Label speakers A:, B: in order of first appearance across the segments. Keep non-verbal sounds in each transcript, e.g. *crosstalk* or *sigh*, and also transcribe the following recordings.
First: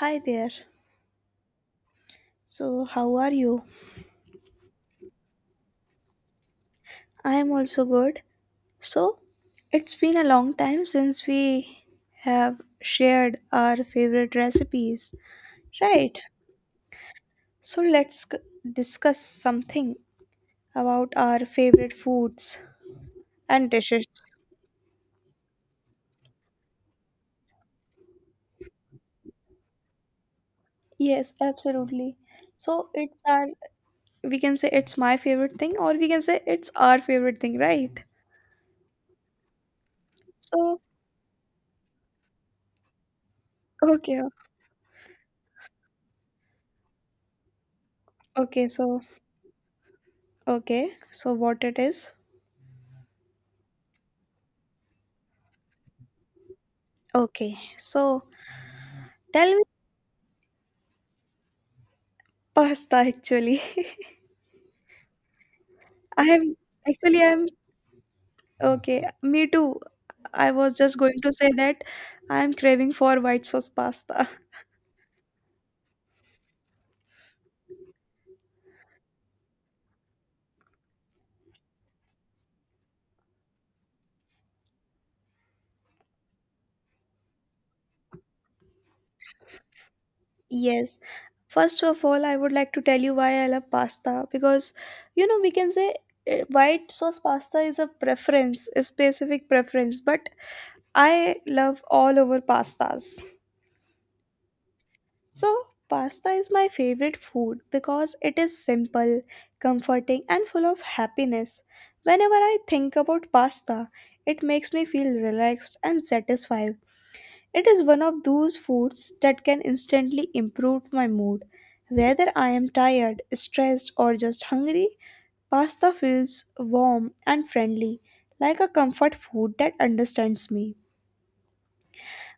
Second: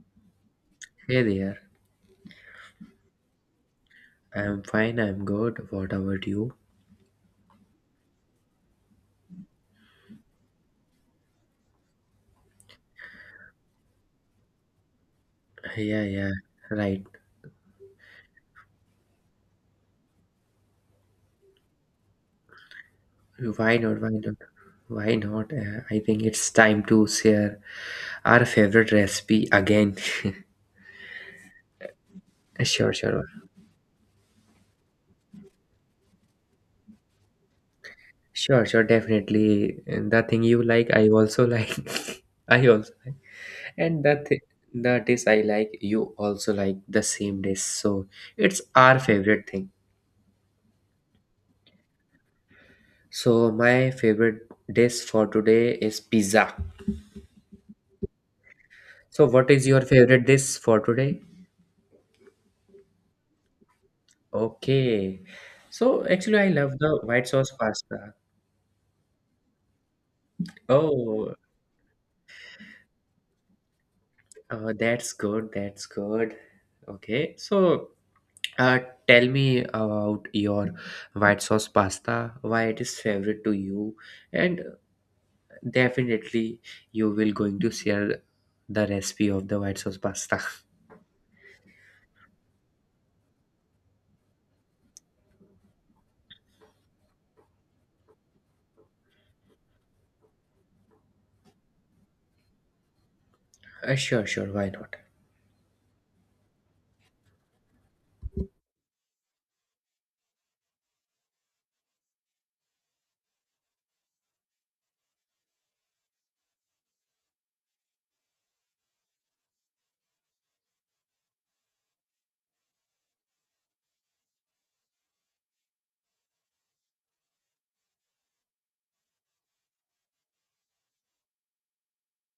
A: Hi there.
B: Hey there,
A: So, how are you?
B: I'm fine, I'm good. What about you?
A: I am also good. So, it's been a long time since we have shared our favorite recipes,
B: Yeah,
A: right?
B: yeah, right.
A: So, discuss something about our favorite foods and
B: Why not?
A: dishes.
B: Why not? Why not? I think it's time to share our favorite recipe again. *laughs*
A: Yes, absolutely. So,
B: Sure,
A: it's
B: sure,
A: our, we can say it's my favorite thing, or we can say it's our favorite thing, right?
B: sure, sure, definitely. And the thing you
A: So,
B: like, I also like. *laughs* I also like. And
A: okay,
B: the thi- the dish I like, you also like the same dish. So it's
A: okay,
B: our
A: so,
B: favorite thing.
A: okay, so what it is?
B: So my favorite dish for today is pizza.
A: Okay, so.
B: So what
A: Tell
B: is your favorite dish for today?
A: Pasta actually. *laughs*
B: Okay. So
A: I
B: actually, I
A: am
B: love the
A: actually
B: white
A: I'm
B: sauce pasta.
A: okay. Me too. I was just going to
B: Oh,
A: say that I am craving for white sauce pasta. *laughs*
B: that's good. That's good. Okay. So, uh, tell me about your white sauce pasta, why it is favorite to you, and definitely you will going to share the recipe of the white sauce pasta. *laughs*
A: Yes. First of all, I would like to tell you why I love pasta because you know we can say white sauce pasta is a preference, a specific preference, but I love all over pastas.
B: Sure, sure. Why not?
A: So, pasta is my favorite food because it is simple, comforting, and full of happiness. Whenever I think about pasta, it makes me feel relaxed and satisfied. It is one of those foods that can instantly improve my mood. Whether I am tired, stressed, or just hungry, pasta feels warm and friendly, like a comfort food that understands me.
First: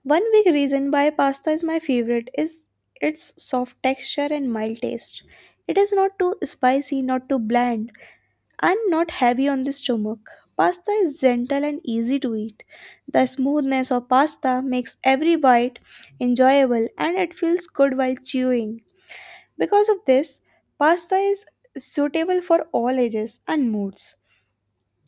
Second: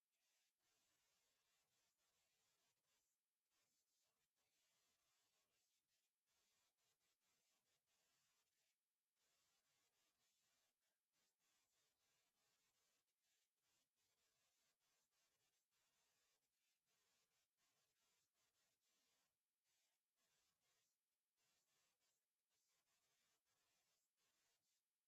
A: One big reason why pasta is my favorite is its soft texture and mild taste. It is not too spicy, not too bland, and not heavy on the stomach. Pasta is gentle and easy to eat. The smoothness of pasta makes every bite enjoyable and it feels good while chewing. Because of this, pasta is suitable for all ages and moods.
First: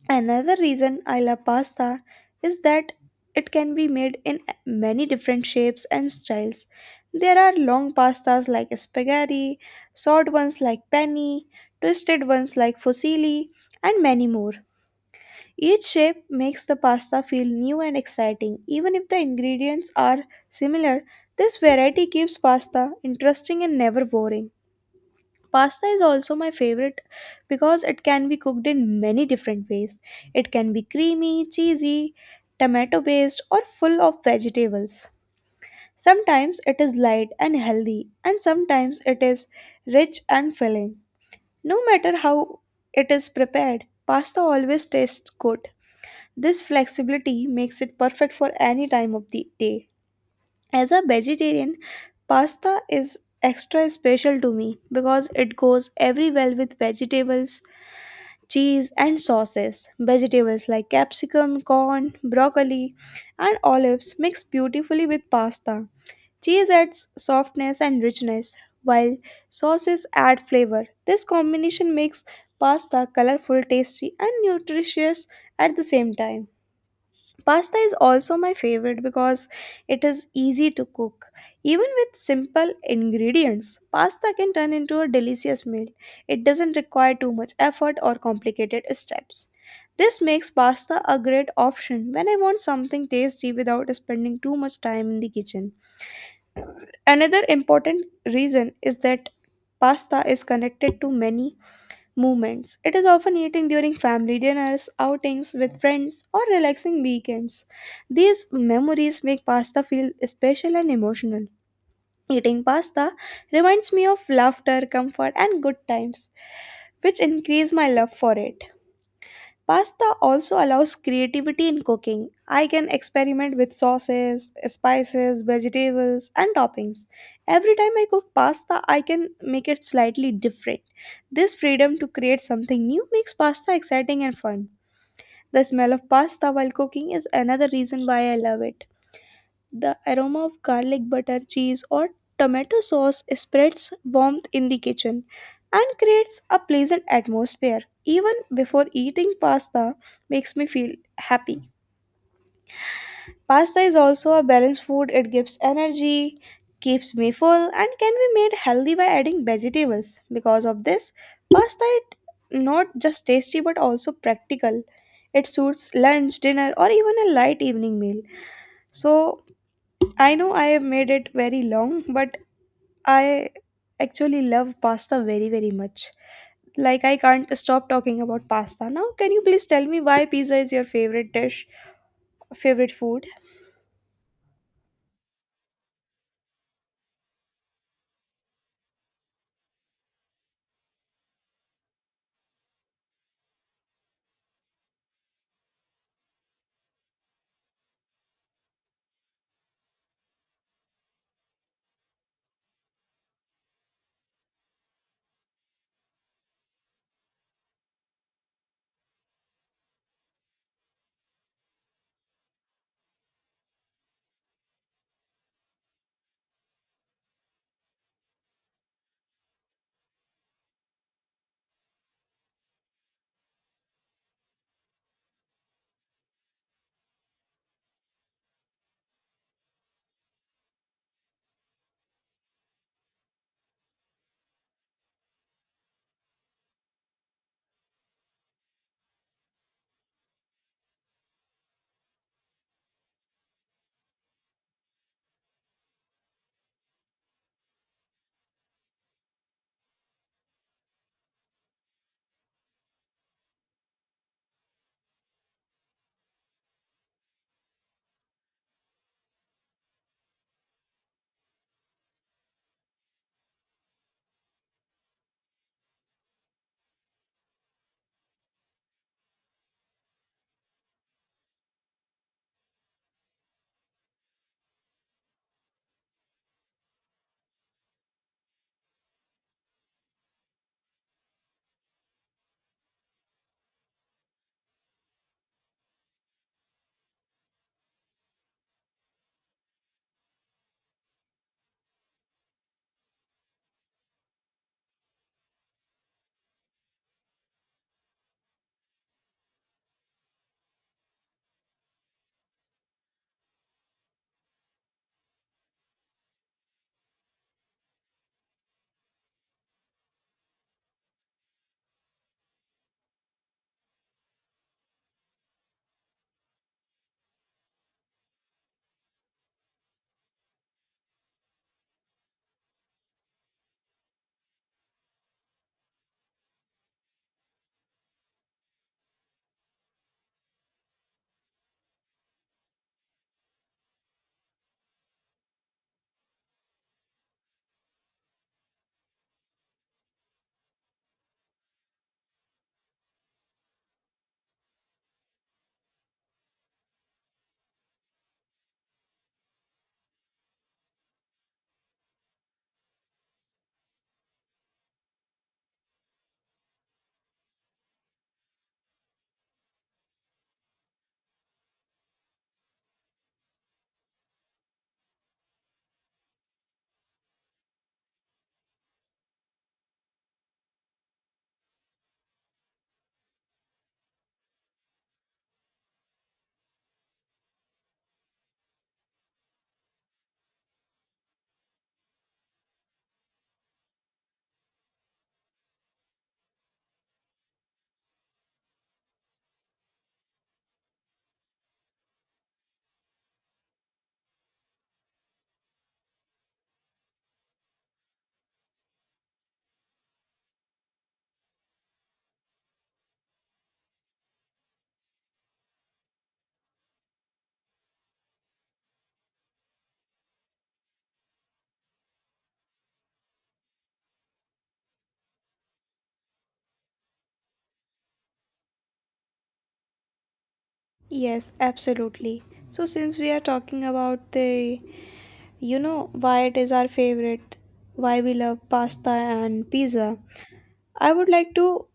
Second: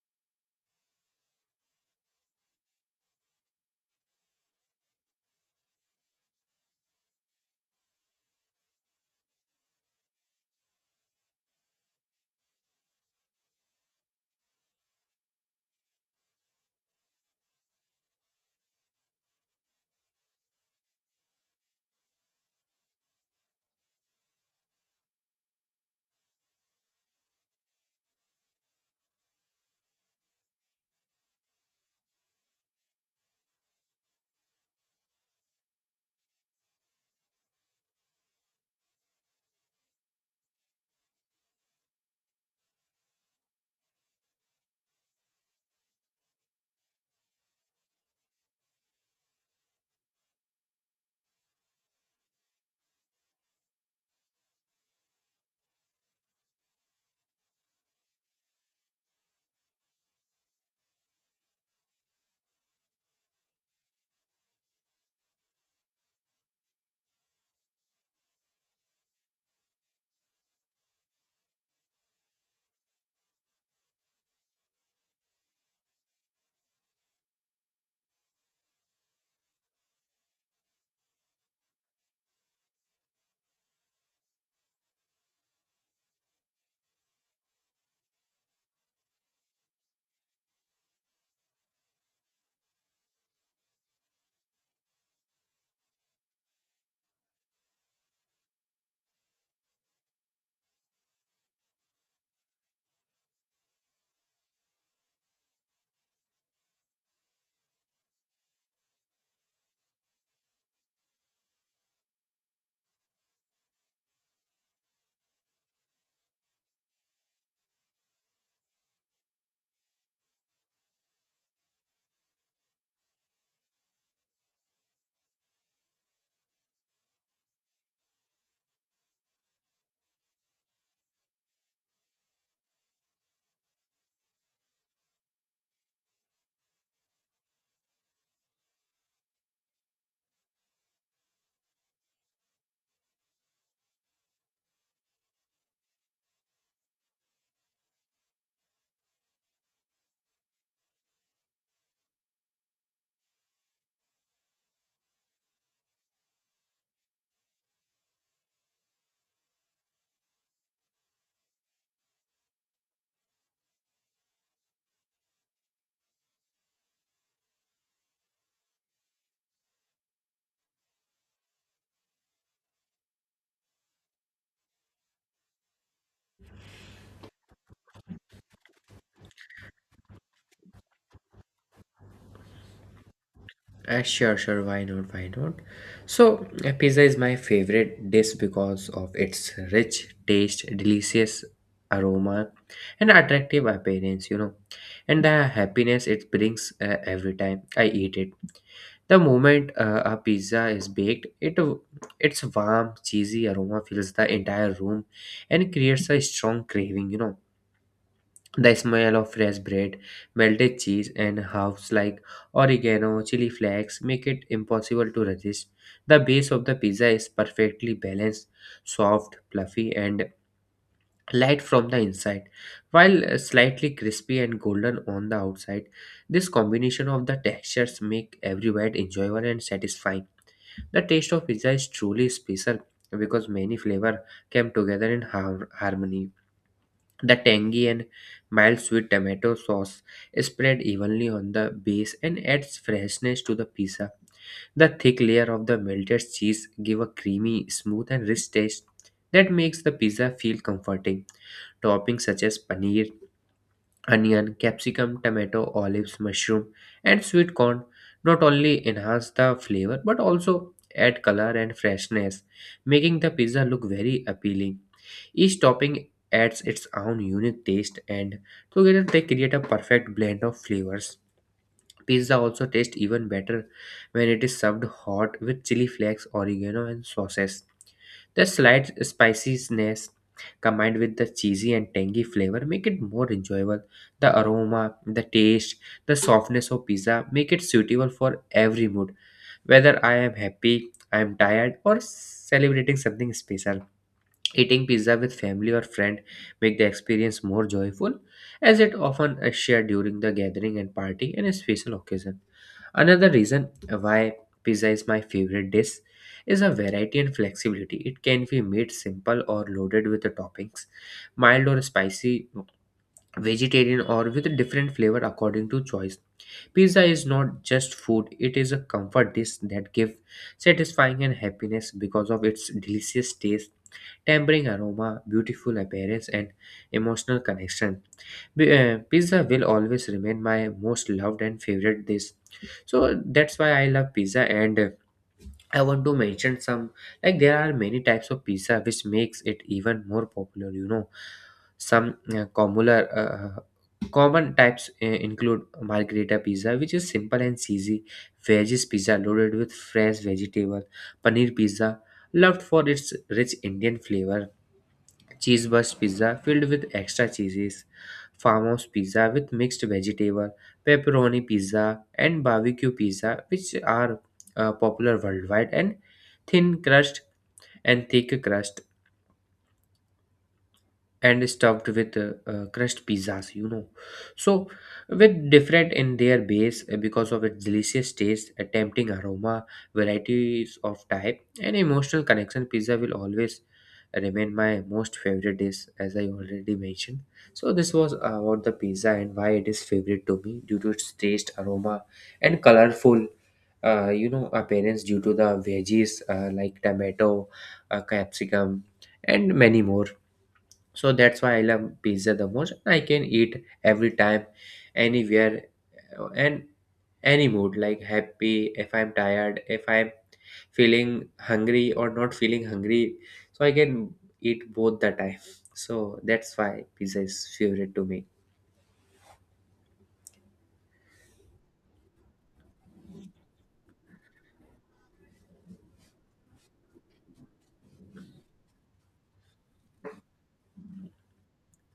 A: Another reason I love pasta is that it can be made in many different shapes and styles. There are long pastas like spaghetti, short ones like penne, twisted ones like fusilli, and many more. Each shape makes the pasta feel new and exciting. Even if the ingredients are similar, this variety keeps pasta interesting and never boring. Pasta is also my favorite because it can be cooked in many different ways. It can be creamy, cheesy, tomato based, or full of vegetables. Sometimes it is light and healthy, and sometimes it is rich and filling. No matter how it is prepared, pasta always tastes good. This flexibility makes it perfect for any time of the day. As a vegetarian, pasta is extra special to me because it goes every well with vegetables, cheese, and sauces. Vegetables like capsicum, corn, broccoli, and olives mix beautifully with pasta. Cheese adds softness and richness, while sauces add flavor. This combination makes pasta colorful, tasty, and nutritious at the same time. Pasta is also my favorite because it is easy to cook. Even with simple ingredients, pasta can turn into a delicious meal. It doesn't require too much effort or complicated steps. This makes pasta a great option when I want something tasty without spending too much time in the kitchen. Another important reason is that pasta is connected to many movements. It is often eaten during family dinners, outings with friends, or relaxing weekends. These memories make pasta feel special and emotional. Eating pasta reminds me of laughter, comfort, and good times, which increase my love for it. Pasta also allows creativity in cooking. I can experiment with sauces, spices, vegetables, and toppings. Every time I cook pasta, I can make it slightly different. This freedom to create something new makes pasta exciting and fun. The smell of pasta while cooking is another reason why I love it. The aroma of garlic butter, cheese, or tomato sauce spreads warmth in the kitchen and creates a pleasant atmosphere. Even before eating pasta, makes me feel happy. Pasta is also a balanced food, it gives energy, keeps me full, and can be made healthy by adding vegetables. Because of this, pasta is not just tasty but also practical. It suits lunch, dinner, or even a light evening meal. So, I know I have made it very long, but I actually love pasta very, very much. Like, I can't stop talking about pasta. Now, can you please tell me why pizza is your favorite dish, favorite food?
B: Sure, sure. Why not? Why not? So, pizza is my favorite dish because of its rich taste, delicious aroma, and attractive appearance, you know, and the happiness it brings every time I eat it. The moment a pizza is baked, it its warm, cheesy aroma fills the entire room and creates a strong craving, you know, the smell of fresh bread, melted cheese, and herbs like oregano, chili flakes make it impossible to resist. The base of the pizza is perfectly balanced, soft, fluffy, and light from the inside, while slightly crispy and golden on the outside. This combination of the textures make every bite enjoyable and satisfying. The taste of pizza is truly special because many flavors come together in harmony. The tangy and mild sweet tomato sauce is spread evenly on the base and adds freshness to the pizza. The thick layer of the melted cheese give a creamy, smooth and rich taste that makes the pizza feel comforting. Toppings such as paneer, onion, capsicum, tomato, olives, mushroom, and sweet corn not only enhance the flavor but also add color and freshness, making the pizza look very appealing. Each topping adds its own unique taste, and together they create a perfect blend of flavors. Pizza also tastes even better when it is served hot with chili flakes, oregano, and sauces. The slight spiciness combined with the cheesy and tangy flavor make it more enjoyable. The aroma, the taste, the softness of pizza make it suitable for every mood, whether I am happy, I am tired, or celebrating something special. Eating pizza with family or friend make the experience more joyful as it often is shared during the gathering and party and a special occasion. Another reason why pizza is my favorite dish is a variety and flexibility. It can be made simple or loaded with the toppings, mild or spicy, vegetarian or with different flavor according to choice. Pizza is not just food, it is a comfort dish that gives satisfying and happiness because of its delicious taste tempering aroma, beautiful appearance, and emotional connection. Pizza will always remain my most loved and favorite dish. So that's why I love pizza and I want to mention some, like, there are many types of pizza which makes it even more popular, you know. Some common types include margherita pizza which is simple and cheesy, veggies pizza loaded with fresh vegetable, paneer pizza loved for its rich Indian flavor, cheeseburst pizza filled with extra cheeses, farmhouse pizza with mixed vegetable, pepperoni pizza, and barbecue pizza, which are popular worldwide, and thin crust and thick crust and stuffed with crushed pizzas, you know. So with different in their base, because of its delicious taste, a tempting aroma, varieties of type, and emotional connection, pizza will always remain my most favorite dish as I already mentioned. So this was about the pizza and why it is favorite to me due to its taste, aroma, and colorful, you know, appearance due to the veggies, like tomato, capsicum, and many more. So that's why I love pizza the most. I can eat every time, anywhere, and any mood, like happy, if I'm tired, if I'm feeling hungry or not feeling hungry, so I can eat both the time. So that's why pizza is favorite to me.
A: Yes, absolutely. So, since we are talking about the, you know, why it is our favorite, why we love pasta and pizza, I would like to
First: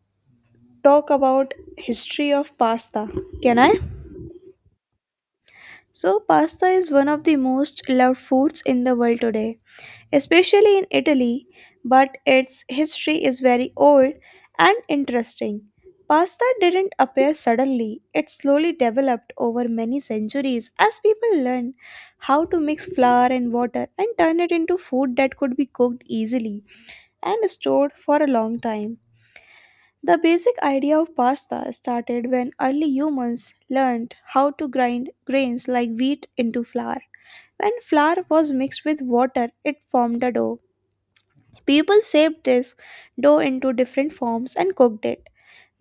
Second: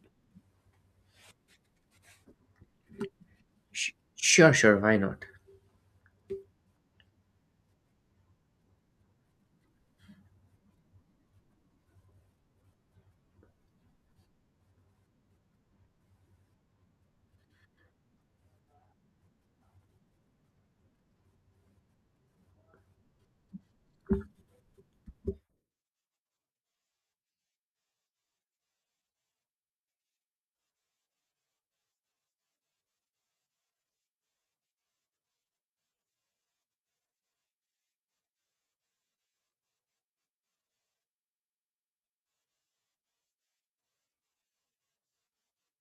A: talk about history of pasta. Can I?
B: Sure, sure, why not?
A: So, pasta is one of the most loved foods in the world today, especially in Italy, but its history is very old and interesting. Pasta didn't appear suddenly, it slowly developed over many centuries as people learned how to mix flour and water and turn it into food that could be cooked easily and stored for a long time. The basic idea of pasta started when early humans learned how to grind grains like wheat into flour. When flour was mixed with water, it formed a dough. People shaped this dough into different forms and cooked it.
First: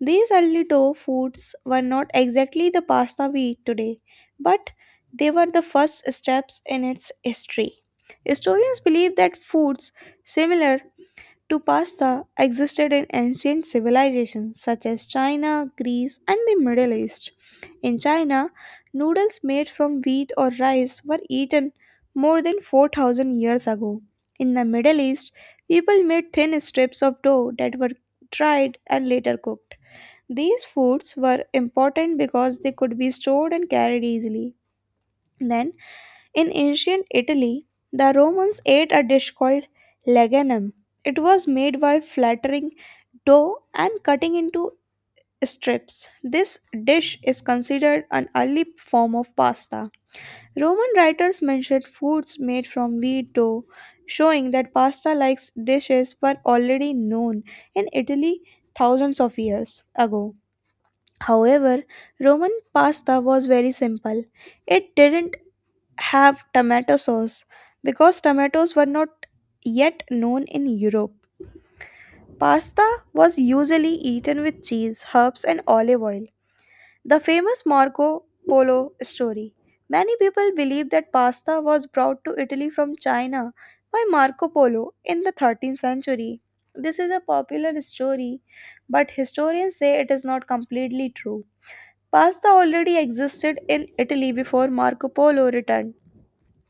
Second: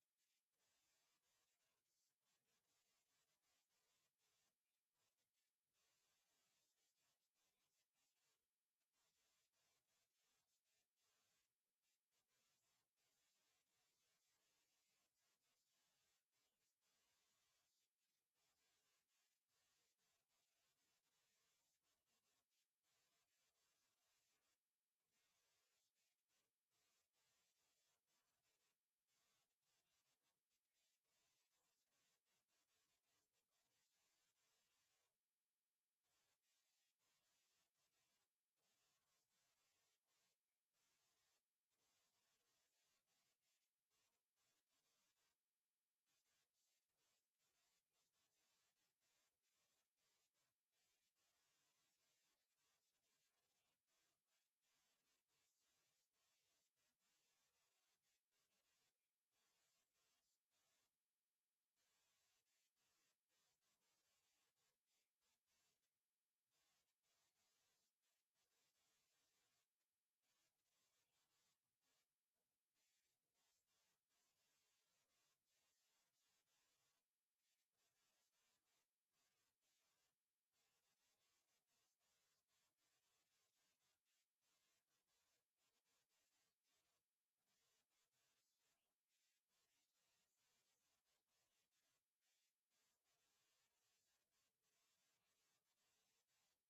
A: These early dough foods were not exactly the pasta we eat today, but they were the first steps in its history. Historians believe that foods similar to pasta existed in ancient civilizations such as China, Greece, and the Middle East. In China, noodles made from wheat or rice were eaten more than 4,000 years ago. In the Middle East, people made thin strips of dough that were dried and later cooked. These foods were important because they could be stored and carried easily. Then, in ancient Italy, the Romans ate a dish called leganum. It was made by flattering dough and cutting into strips. This dish is considered an early form of pasta. Roman writers mentioned foods made from wheat dough, showing that pasta like dishes were already known in Italy thousands of years ago. However, Roman pasta was very simple. It didn't have tomato sauce because tomatoes were not yet known in Europe. Pasta was usually eaten with cheese, herbs, and olive oil. The famous Marco Polo story. Many people believe that pasta was brought to Italy from China by Marco Polo in the 13th century. This is a popular story, but historians say it is not completely true. Pasta already existed in Italy before Marco Polo returned.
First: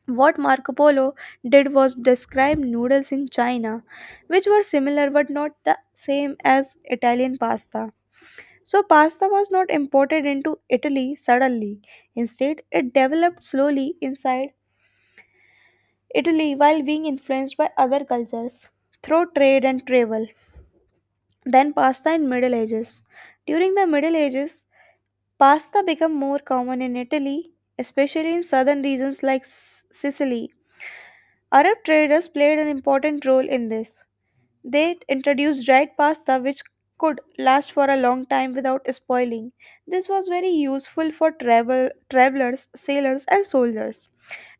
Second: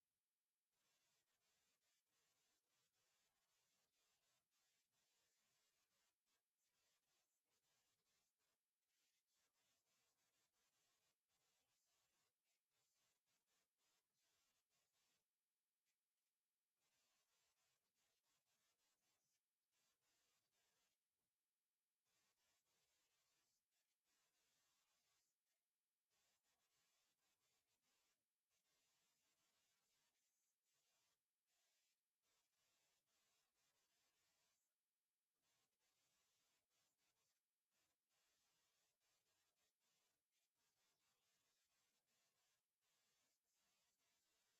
A: What Marco Polo did was describe noodles in China, which were similar but not the same as Italian pasta. So, pasta was not imported into Italy suddenly. Instead, it developed slowly inside Italy while being influenced by other cultures through trade and travel. Then, pasta in Middle Ages. During the Middle Ages, pasta became more common in Italy, especially in southern regions like Sicily. Arab traders played an important role in this. They introduced dried pasta which could last for a long time without spoiling. This was very useful for travelers, sailors and soldiers.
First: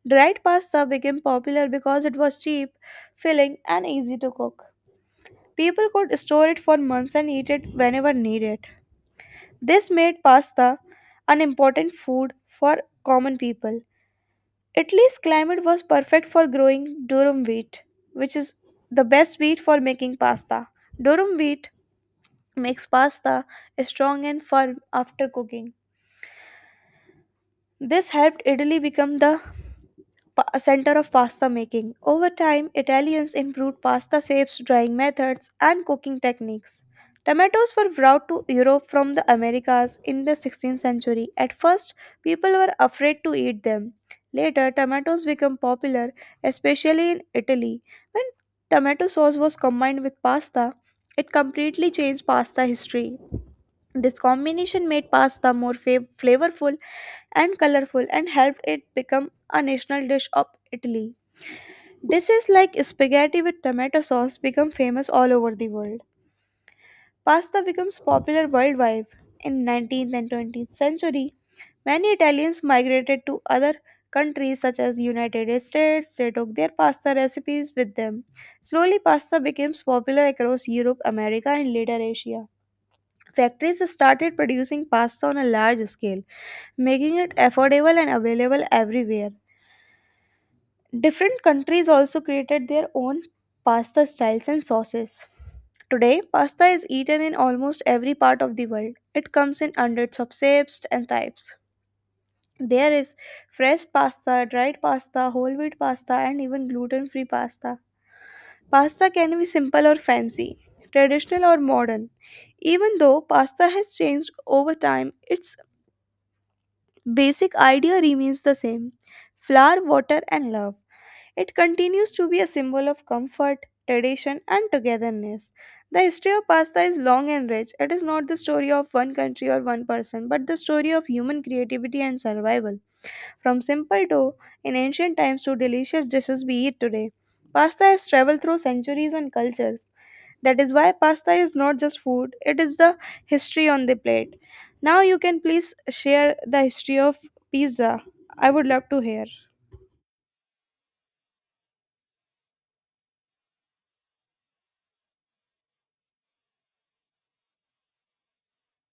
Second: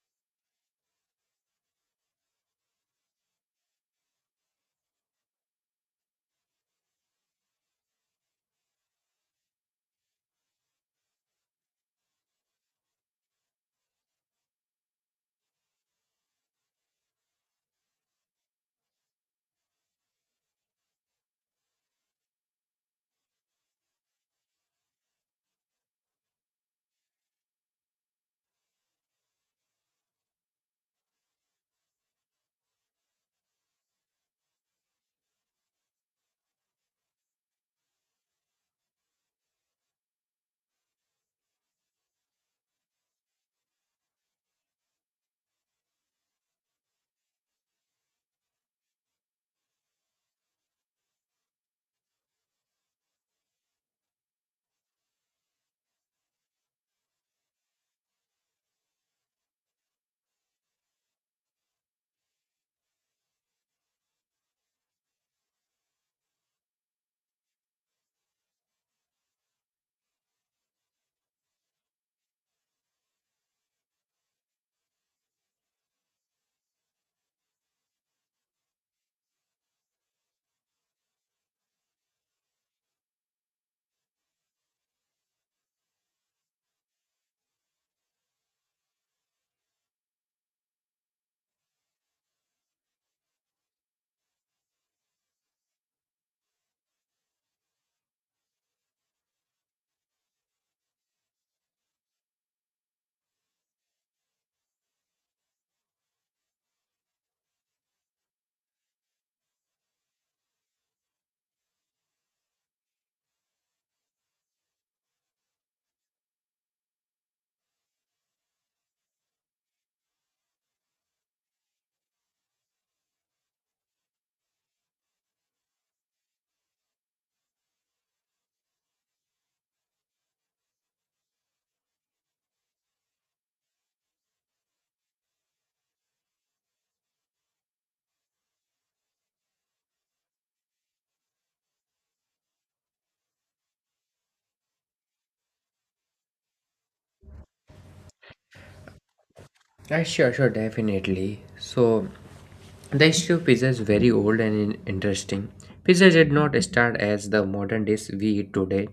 A: Dried pasta became popular because it was cheap, filling and easy to cook. People could store it for months and eat it whenever needed. This made pasta an important food for common people. Italy's climate was perfect for growing durum wheat, which is the best wheat for making pasta. Durum wheat makes pasta strong and firm after cooking. This helped Italy become the center of pasta making. Over time, Italians improved pasta shapes, drying methods, and cooking techniques. Tomatoes were brought to Europe from the Americas in the 16th century. At first, people were afraid to eat them. Later, tomatoes became popular, especially in Italy. When tomato sauce was combined with pasta, it completely changed pasta history. This combination made pasta more flavorful and colorful and helped it become a national dish of Italy. Dishes like spaghetti with tomato sauce become famous all over the world. Pasta becomes popular worldwide. In 19th and 20th century, many Italians migrated to other countries such as United States. They took their pasta recipes with them. Slowly, pasta became popular across Europe, America, and later Asia. Factories started producing pasta on a large scale, making it affordable and available everywhere. Different countries also created their own pasta styles and sauces. Today, pasta is eaten in almost every part of the world. It comes in hundreds of shapes and types. There is fresh pasta, dried pasta, whole wheat pasta, and even gluten free pasta. Pasta can be simple or fancy, traditional or modern. Even though pasta has changed over time, its basic idea remains the same flour, water, and love. It continues to be a symbol of comfort, tradition, and togetherness. The history of pasta is long and rich. It is not the story of one country or one person, but the story of human creativity and survival. From simple dough in ancient times to delicious dishes we eat today, pasta has traveled through centuries and cultures. That is why pasta is not just food, it is the history on the plate. Now you can please share the history of pizza. I would love to hear.
B: Yeah, sure, sure, definitely. So, the history of pizza is very old and interesting. Pizza did not start as the modern dish we eat today,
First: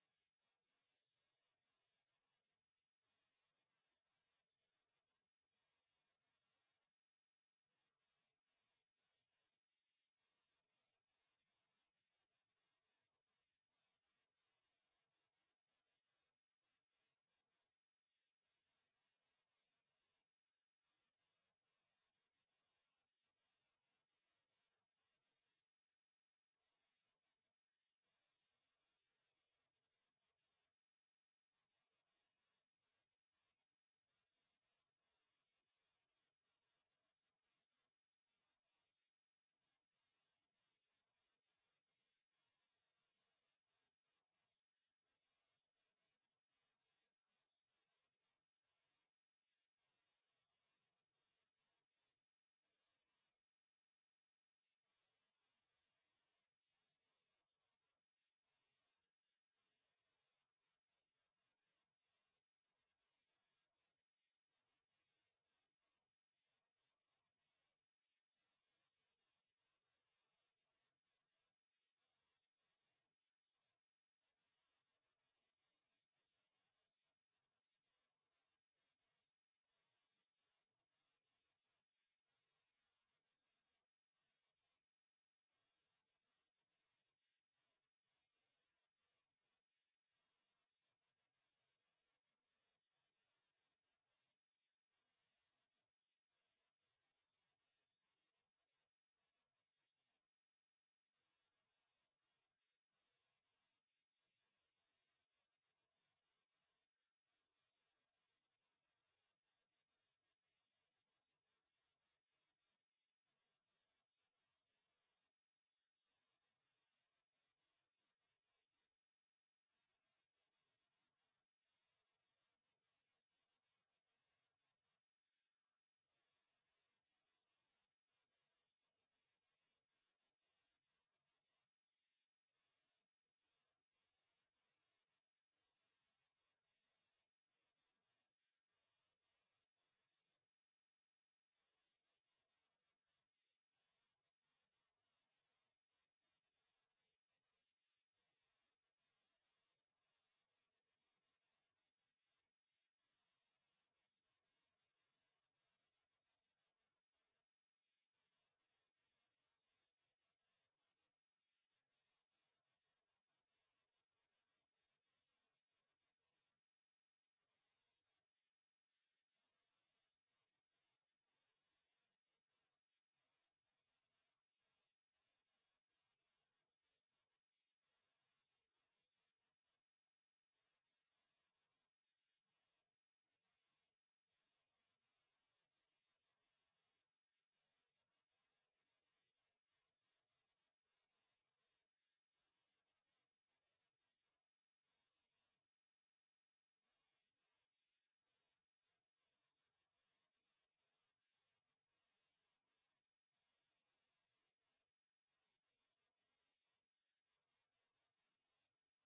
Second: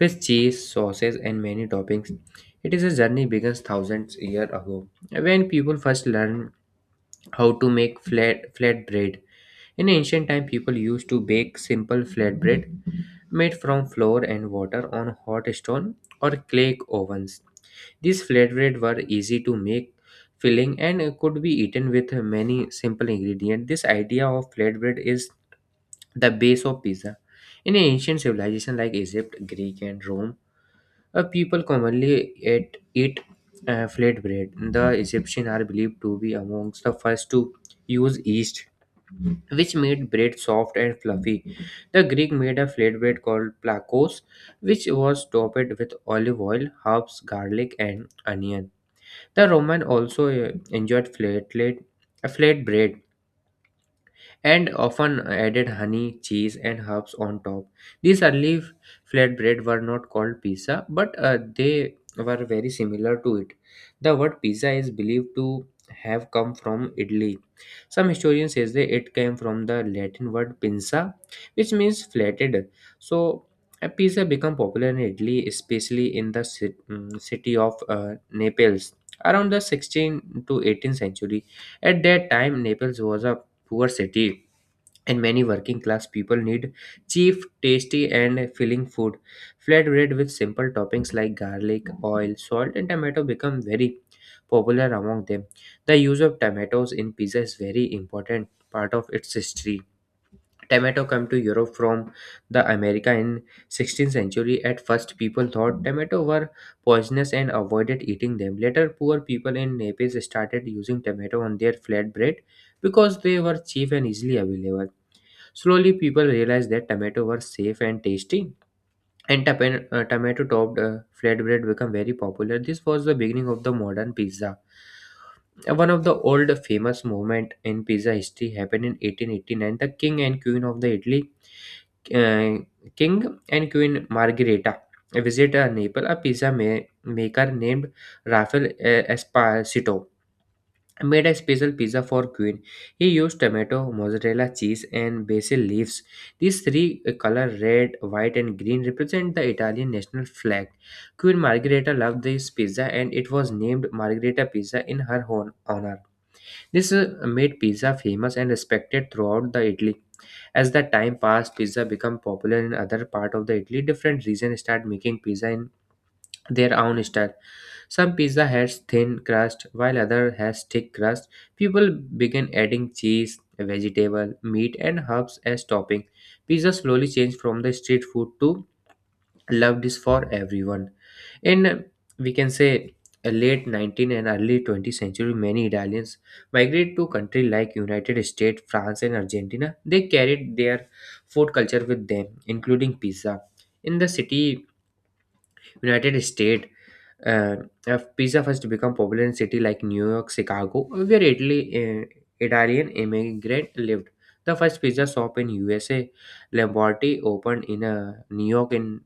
B: with cheese, sauces, and many toppings. It is a journey begins thousands years ago when people first learned how to make flat bread. In ancient time, people used to bake simple flatbread made from flour and water on hot stone or clay ovens. These flatbread were easy to make, filling, and could be eaten with many simple ingredients. This idea of flatbread is the base of pizza. In ancient civilizations like Egypt, Greek, and Rome, people commonly eat flatbread. The Egyptians are believed to be amongst the first to use yeast, which made bread soft and fluffy. The Greek made a flatbread called plakos, which was topped with olive oil, herbs, garlic, and onion. The Roman also enjoyed flatlet, a flatbread, and often added honey, cheese, and herbs on top. These flatbread were not called pizza, but they were very similar to it. The word pizza is believed to have come from Italy. Some historians say that it came from the Latin word pinza, which means flatted. So, a pizza became popular in Italy, especially in the city of Naples around the 16th to 18th century. At that time, Naples was a poor city and many working class people need cheap, tasty, and filling food. Flatbread with simple toppings like garlic, oil, salt, and tomato become very popular among them. The use of tomatoes in pizza is very important part of its history. Tomato come to Europe from the America in 16th century. At first, people thought tomato were poisonous and avoided eating them. Later, poor people in Naples started using tomato on their flatbread because they were cheap and easily available. Slowly, people realized that tomato were safe and tasty, and tomato-topped flatbread became very popular. This was the beginning of the modern pizza. One of the old famous movement in pizza history happened in 1889. The king and queen of the Italy, uh, King and Queen Margherita, visited Naples. A maker named Rafael Esposito made a special pizza for queen. He used tomato, mozzarella cheese, and basil leaves. These three colors, red, white, and green, represent the Italian national flag. Queen Margherita loved this pizza and it was named Margherita Pizza in her honor. This made pizza famous and respected throughout the Italy. As the time passed, pizza became popular in other part of the Italy. Different regions start making pizza in their own style. Some pizza has thin crust, while other has thick crust. People began adding cheese, vegetable, meat, and herbs as topping. Pizza slowly changed from the street food to loved dish for everyone. In We can say late 19th and early 20th century, many Italians migrated to countries like United States, France, and Argentina. They carried their food culture with them, including pizza. In the city United States, uh, of pizza first become popular in cities like New York, Chicago, where Italian immigrant lived. The first pizza shop in USA, Lombardi, opened in New York in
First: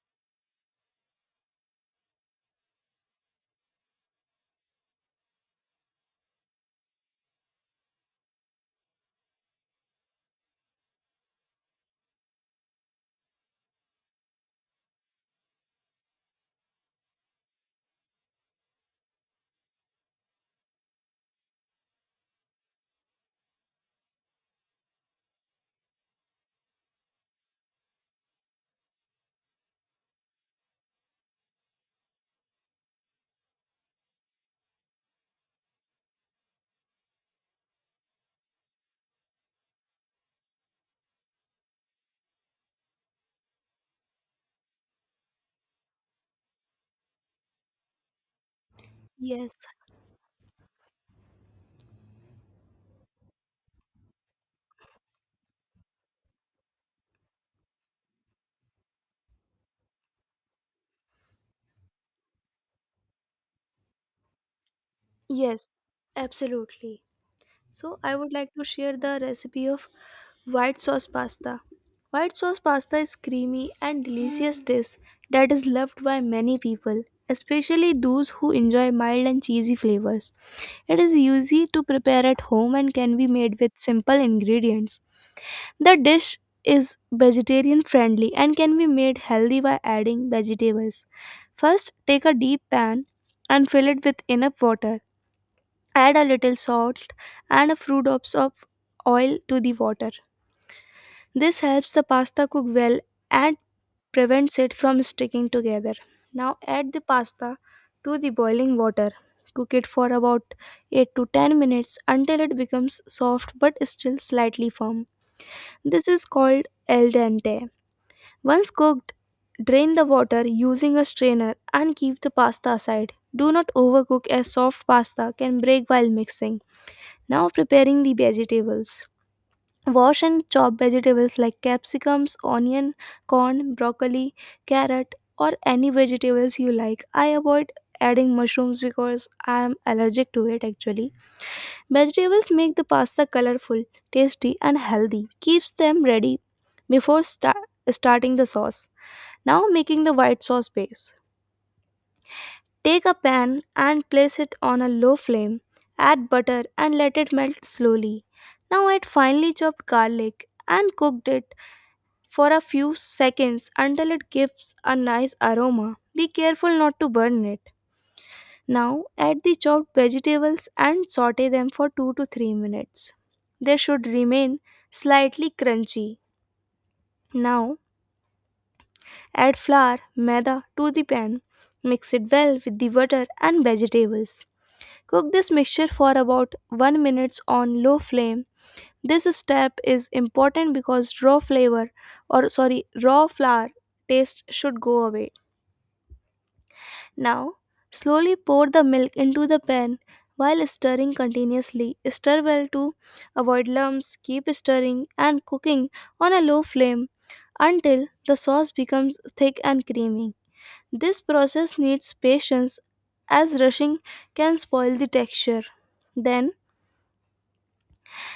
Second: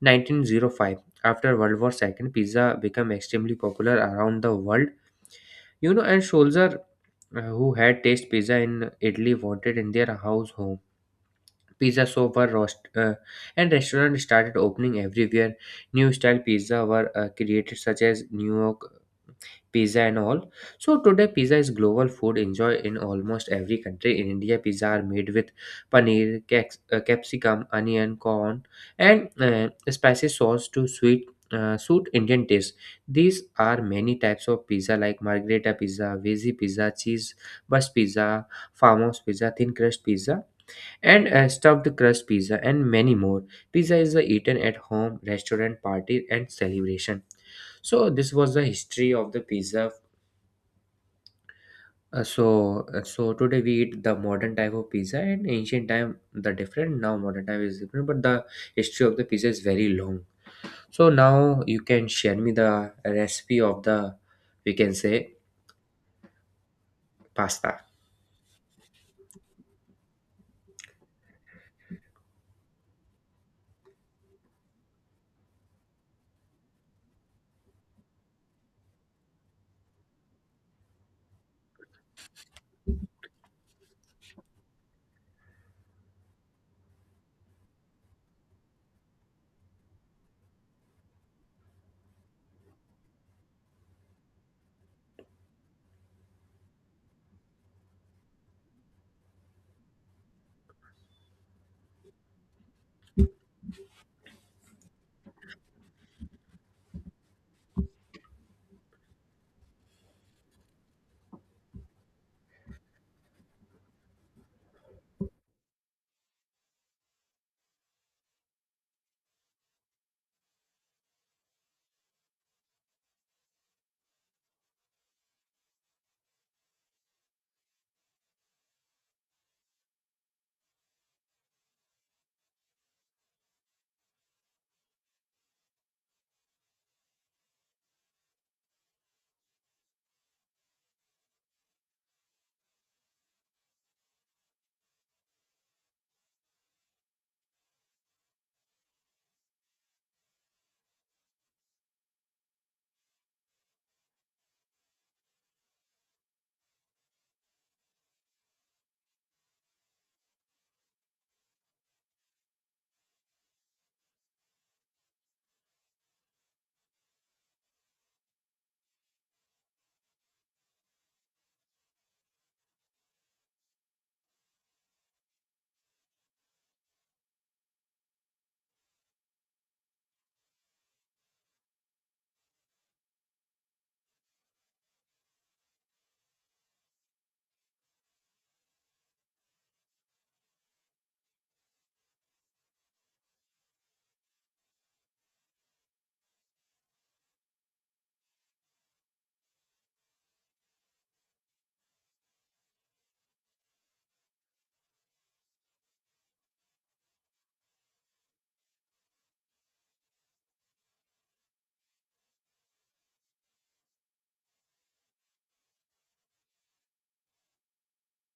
B: 1905. After World War II, pizza became extremely popular around the world. You know, and soldier who had taste pizza in Italy wanted in their house home. Pizza so were roast, and restaurants started opening everywhere. New style pizza were created, such as New York pizza and all. So today, pizza is global food enjoyed in almost every country. In India, pizza are made with paneer, capsicum, onion, corn, and spicy sauce to sweet. Suit Indian taste. These are many types of pizza like margherita pizza, veggie pizza, cheese bus pizza, farmhouse pizza, thin crust pizza, and stuffed crust pizza, and many more. Pizza is eaten at home, restaurant, party, and celebration. So this was the history of the
A: Yes,
B: pizza. Uh, so so today we eat the modern type of pizza and ancient time the different, now modern time is different, but the history of the pizza is very long. So now you can share me the recipe of the, we can say,
A: yes, absolutely.
B: pasta.
A: So, I would like to share the recipe of white sauce pasta. White sauce pasta is creamy and delicious dish that is loved by many people, especially those who enjoy mild and cheesy flavors. It is easy to prepare at home and can be made with simple ingredients. The dish is vegetarian friendly and can be made healthy by adding vegetables. First, take a deep pan and fill it with enough water. Add a little salt and a few drops of oil to the water. This helps the pasta cook well and prevents it from sticking together. Now add the pasta to the boiling water. Cook it for about 8 to 10 minutes until it becomes soft but still slightly firm. This is called al dente. Once cooked, drain the water using a strainer and keep the pasta aside. Do not overcook as soft pasta can break while mixing. Now preparing the vegetables. Wash and chop vegetables like capsicums, onion, corn, broccoli, carrot, or any vegetables you like. I avoid adding mushrooms because I am allergic to it actually. Vegetables make the pasta colorful, tasty, and healthy. Keeps them ready before starting the sauce. Now making the white sauce base. Take a pan and place it on a low flame. Add butter and let it melt slowly. Now add finely chopped garlic and cook it for a few seconds until it gives a nice aroma. Be careful not to burn it. Now add the chopped vegetables and saute them for 2 to 3 minutes. They should remain slightly crunchy. Now add flour, maida to the pan. Mix it well with the water and vegetables. Cook this mixture for about 1 minute on low flame. This step is important because raw flavor or sorry, raw flour taste should go away. Now, slowly pour the milk into the pan while stirring continuously. Stir well to avoid lumps. Keep stirring and cooking on a low flame until the sauce becomes thick and creamy. This process needs patience as rushing can spoil the texture. Then,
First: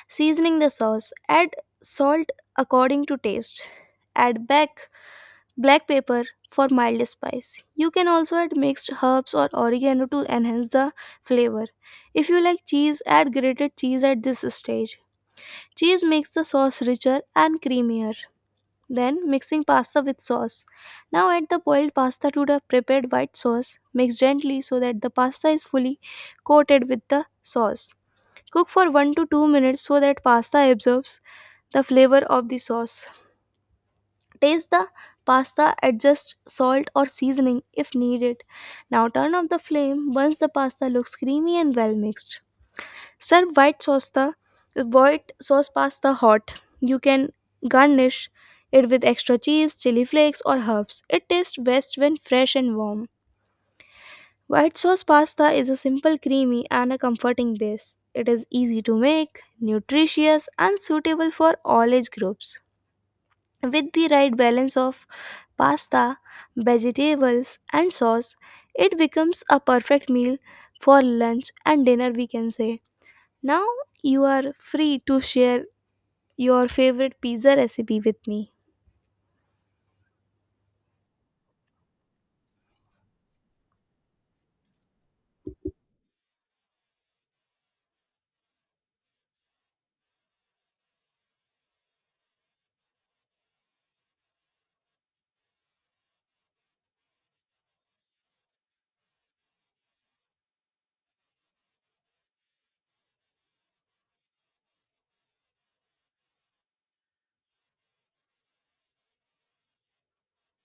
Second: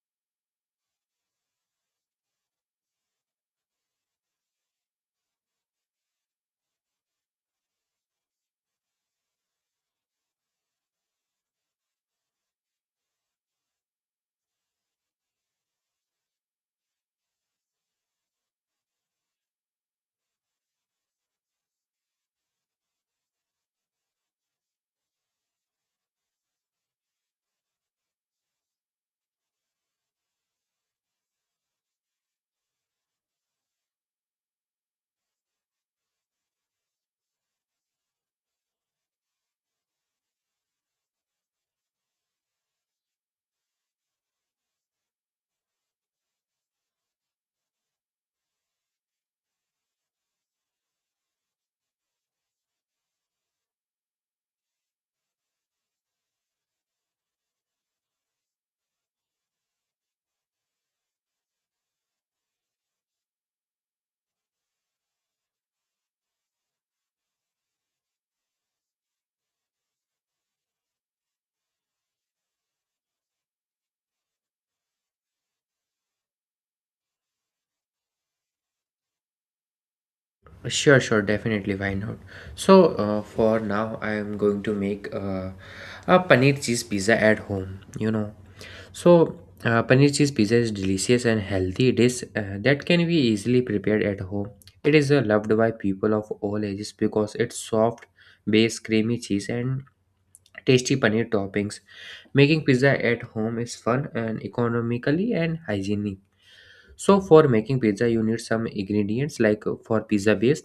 A: seasoning the sauce, add salt according to taste. Add back black pepper for mild spice. You can also add mixed herbs or oregano to enhance the flavor. If you like cheese, add grated cheese at this stage. Cheese makes the sauce richer and creamier. Then mixing pasta with sauce. Now add the boiled pasta to the prepared white sauce. Mix gently so that the pasta is fully coated with the sauce. Cook for 1 to 2 minutes so that pasta absorbs the flavor of the sauce. Taste the pasta, adjust salt or seasoning if needed. Now turn off the flame once the pasta looks creamy and well mixed. Serve white sauce the white sauce pasta hot. You can garnish it with extra cheese, chili flakes, or herbs. It tastes best when fresh and warm. White sauce pasta is a simple, creamy, and a comforting dish. It is easy to make, nutritious, and suitable for all age groups. With the right balance of pasta, vegetables, and sauce, it becomes a perfect meal for lunch and dinner, we can say. Now you are free to share your favorite pizza recipe with me.
B: Sure, sure, definitely, why not? So, for now, I am going to make a paneer cheese pizza at home, you know. So, paneer cheese pizza is delicious and healthy dish that can be easily prepared at home. It is loved by people of all ages because its soft base, creamy cheese, and tasty paneer toppings. Making pizza at home is fun and economically and hygienic. So, for making pizza, you need some ingredients like for pizza base.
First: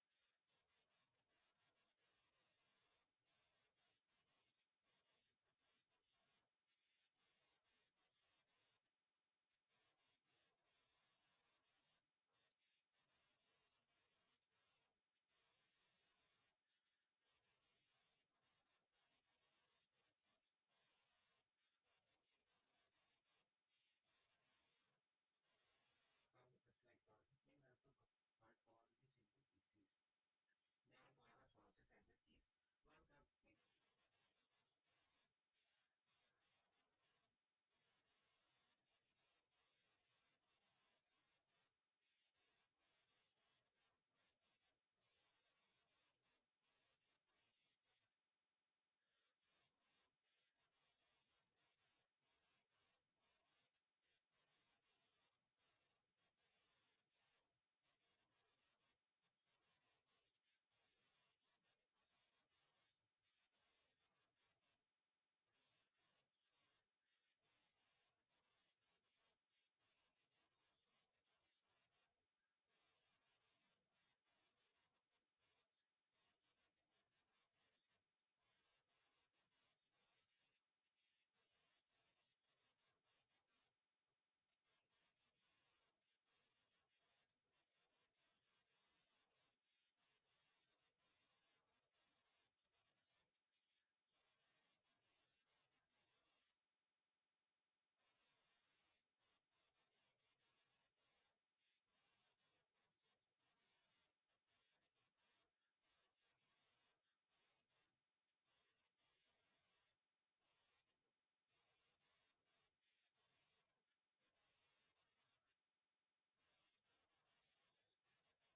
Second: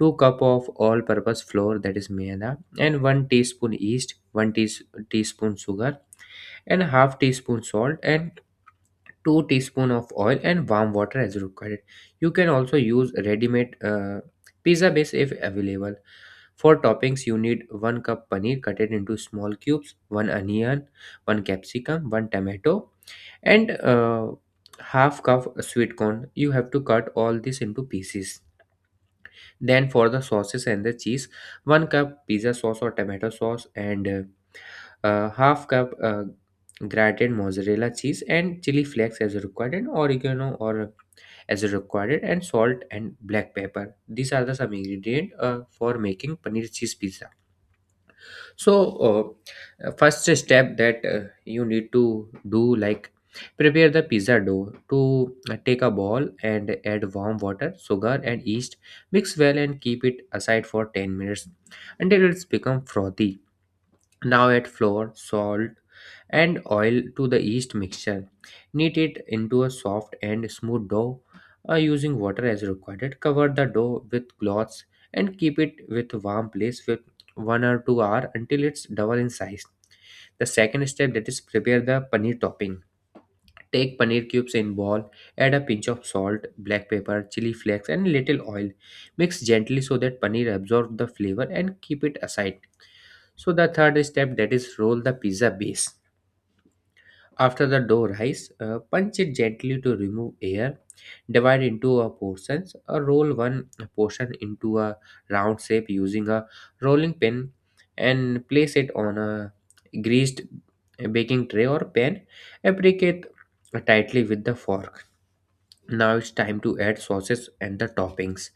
B: 2 cup of all purpose flour, that is maida, and 1 teaspoon yeast, 1 teas- teaspoon sugar, and half teaspoon salt, and 2 teaspoon of oil, and warm water as required. You can also use ready-made pizza base if available. For toppings you need 1 cup paneer, cut it into small cubes, 1 onion, 1 capsicum, 1 tomato, and half cup sweet corn. You have to cut all this into pieces. Then for the sauces and the cheese, one cup pizza sauce or tomato sauce, and half cup grated mozzarella cheese, and chili flakes as required, and oregano or as required, and salt and black pepper. These are the some ingredient for making paneer cheese pizza. So, first step that you need to do, like prepare the pizza dough. To take a ball and add warm water, sugar, and yeast. Mix well and keep it aside for 10 minutes until it's become frothy. Now add flour, salt, and oil to the yeast mixture. Knead it into a soft and smooth dough using water as required. Cover the dough with cloths and keep it with warm place for 1 or 2 hour until it's double in size. The second step, that is prepare the paneer topping. Take paneer cubes in bowl, add a pinch of salt, black pepper, chili flakes, and little oil. Mix gently so that paneer absorbs the flavor, and keep it aside. So the third step, that is roll the pizza base. After the dough rise, punch it gently to remove air. Divide into a portions or roll one portion into a round shape using a rolling pin, and place it on a greased baking tray or pan. Apricate tightly with the fork. Now it's time to add sauces and the toppings.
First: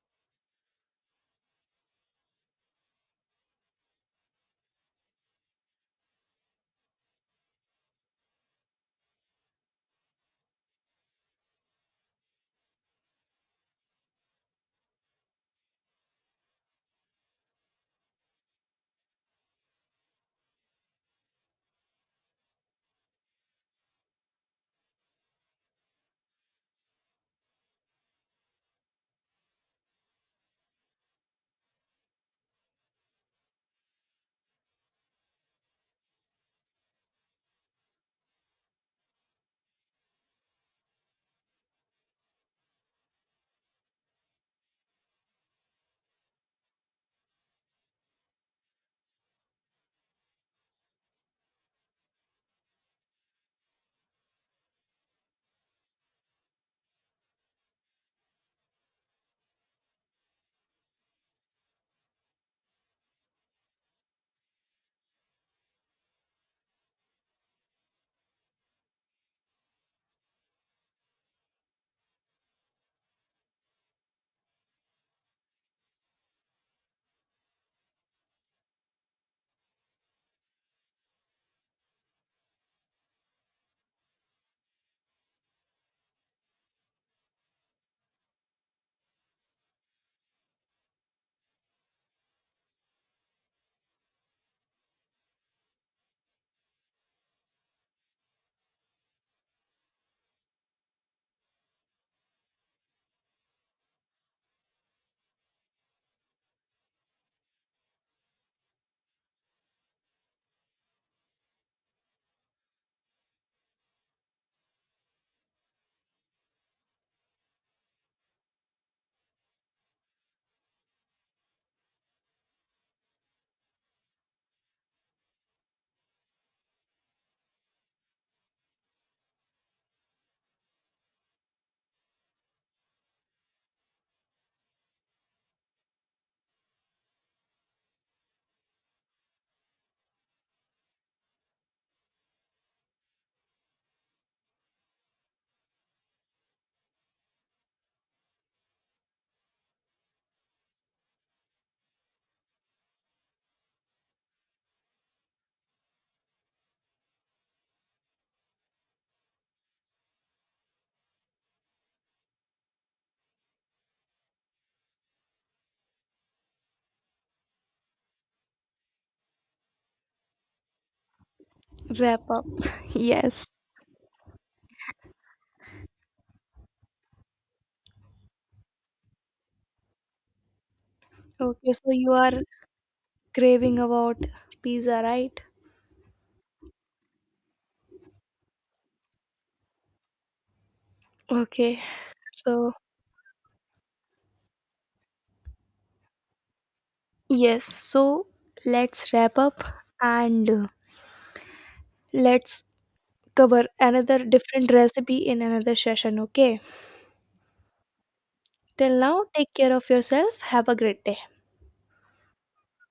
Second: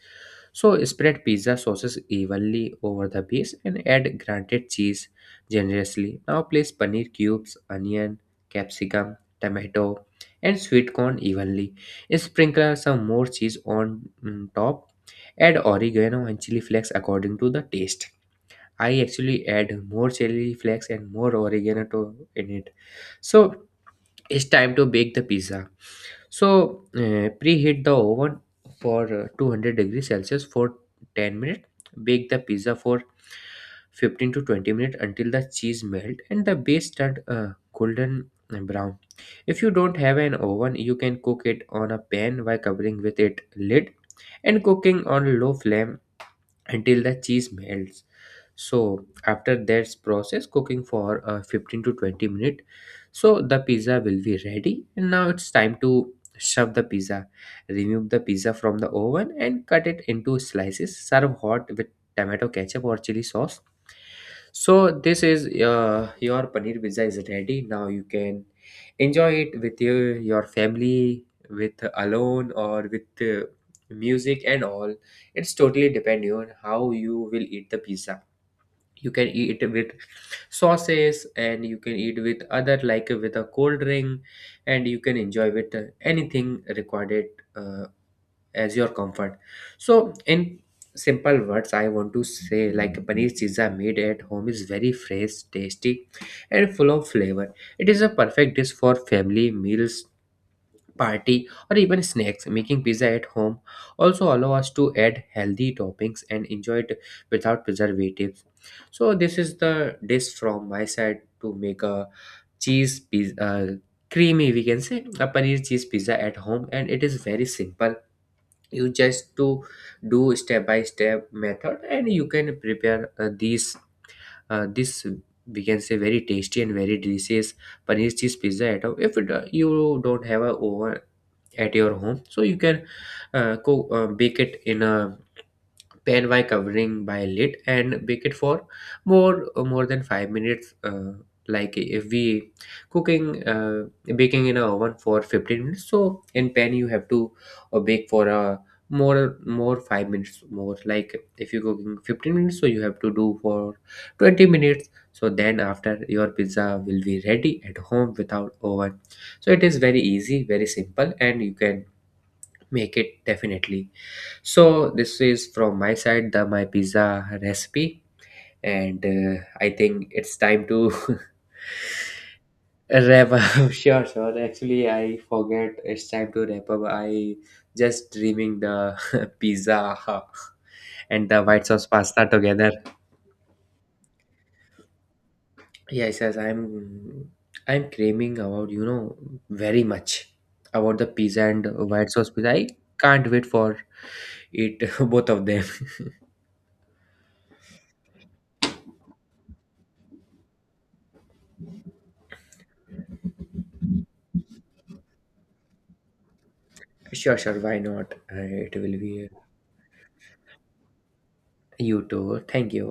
B: So spread pizza sauces evenly over the base, and add grated cheese generously. Now place paneer cubes, onion, capsicum, tomato, and sweet corn evenly. Sprinkle some more cheese on top. Add oregano and chili flakes according to the taste. I actually add more chili flakes and more oregano to in it. So it's time to bake the pizza. So preheat the oven for 200 degrees celsius for 10 minutes. Bake the pizza for 15 to 20 minutes until the cheese melt and the base turn golden brown. If you don't have an oven, you can cook it on a pan by covering with it lid and cooking on low flame until the cheese melts. So after that process, cooking for 15 to 20 minutes, so the pizza will be ready, and now it's time to shove the pizza. Remove the pizza from the oven and cut it into slices. Serve hot with tomato ketchup or chili sauce. So this is, your paneer pizza is ready. Now you can enjoy it with your family, with alone, or with uh, music and all. It's totally depending on how you will eat the pizza. You can eat it with sauces, and you can eat with other, like with a cold drink, and you can enjoy with anything required uh, as your comfort. So in simple words, I want to say, like paneer pizza made at home is very fresh, tasty, and full of flavor. It is a perfect dish for family meals, party, or even snacks. Making pizza at home also allow us to add healthy toppings and enjoy it without preservatives. So this is the dish from my side, to make a cheese pizza, creamy, we can say a paneer cheese pizza at home, and it is very simple. You just to do step by step method, and you can prepare these this, we can say, very tasty and very delicious paneer cheese pizza at home. If it, you don't have a oven at your home, so you can bake it in a pan by covering by lid, and bake it for more than 5 minutes like if we cooking, baking in a oven for 15 minutes, so in pan you have to bake for a more 5 minutes more, like if you cooking 15 minutes, so you have to do for 20 minutes. So then after, your pizza will be ready at home without oven. So it is very easy, very simple, and you can make it definitely. So this is from my side, the my pizza recipe, and I think it's time to *laughs*
A: Wrap up. *laughs*
B: wrap
A: Yes.
B: up. *laughs* Sure, sure. Actually, I forget it's time to wrap up. I just dreaming the *laughs* pizza and the white
A: Okay,
B: sauce
A: so you
B: pasta
A: are
B: together.
A: craving about pizza, right?
B: Yes, yes. I'm craving about you know very much about the pizza and
A: Okay.
B: white sauce pizza. I
A: So,
B: can't wait for it *laughs* both of them.
A: yes. So, let's wrap up and let's cover another different recipe in another session, okay?
B: Sure, sure. Why not? It
A: Till
B: will
A: now,
B: be
A: take care of yourself. Have a great day.
B: you too. Thank you.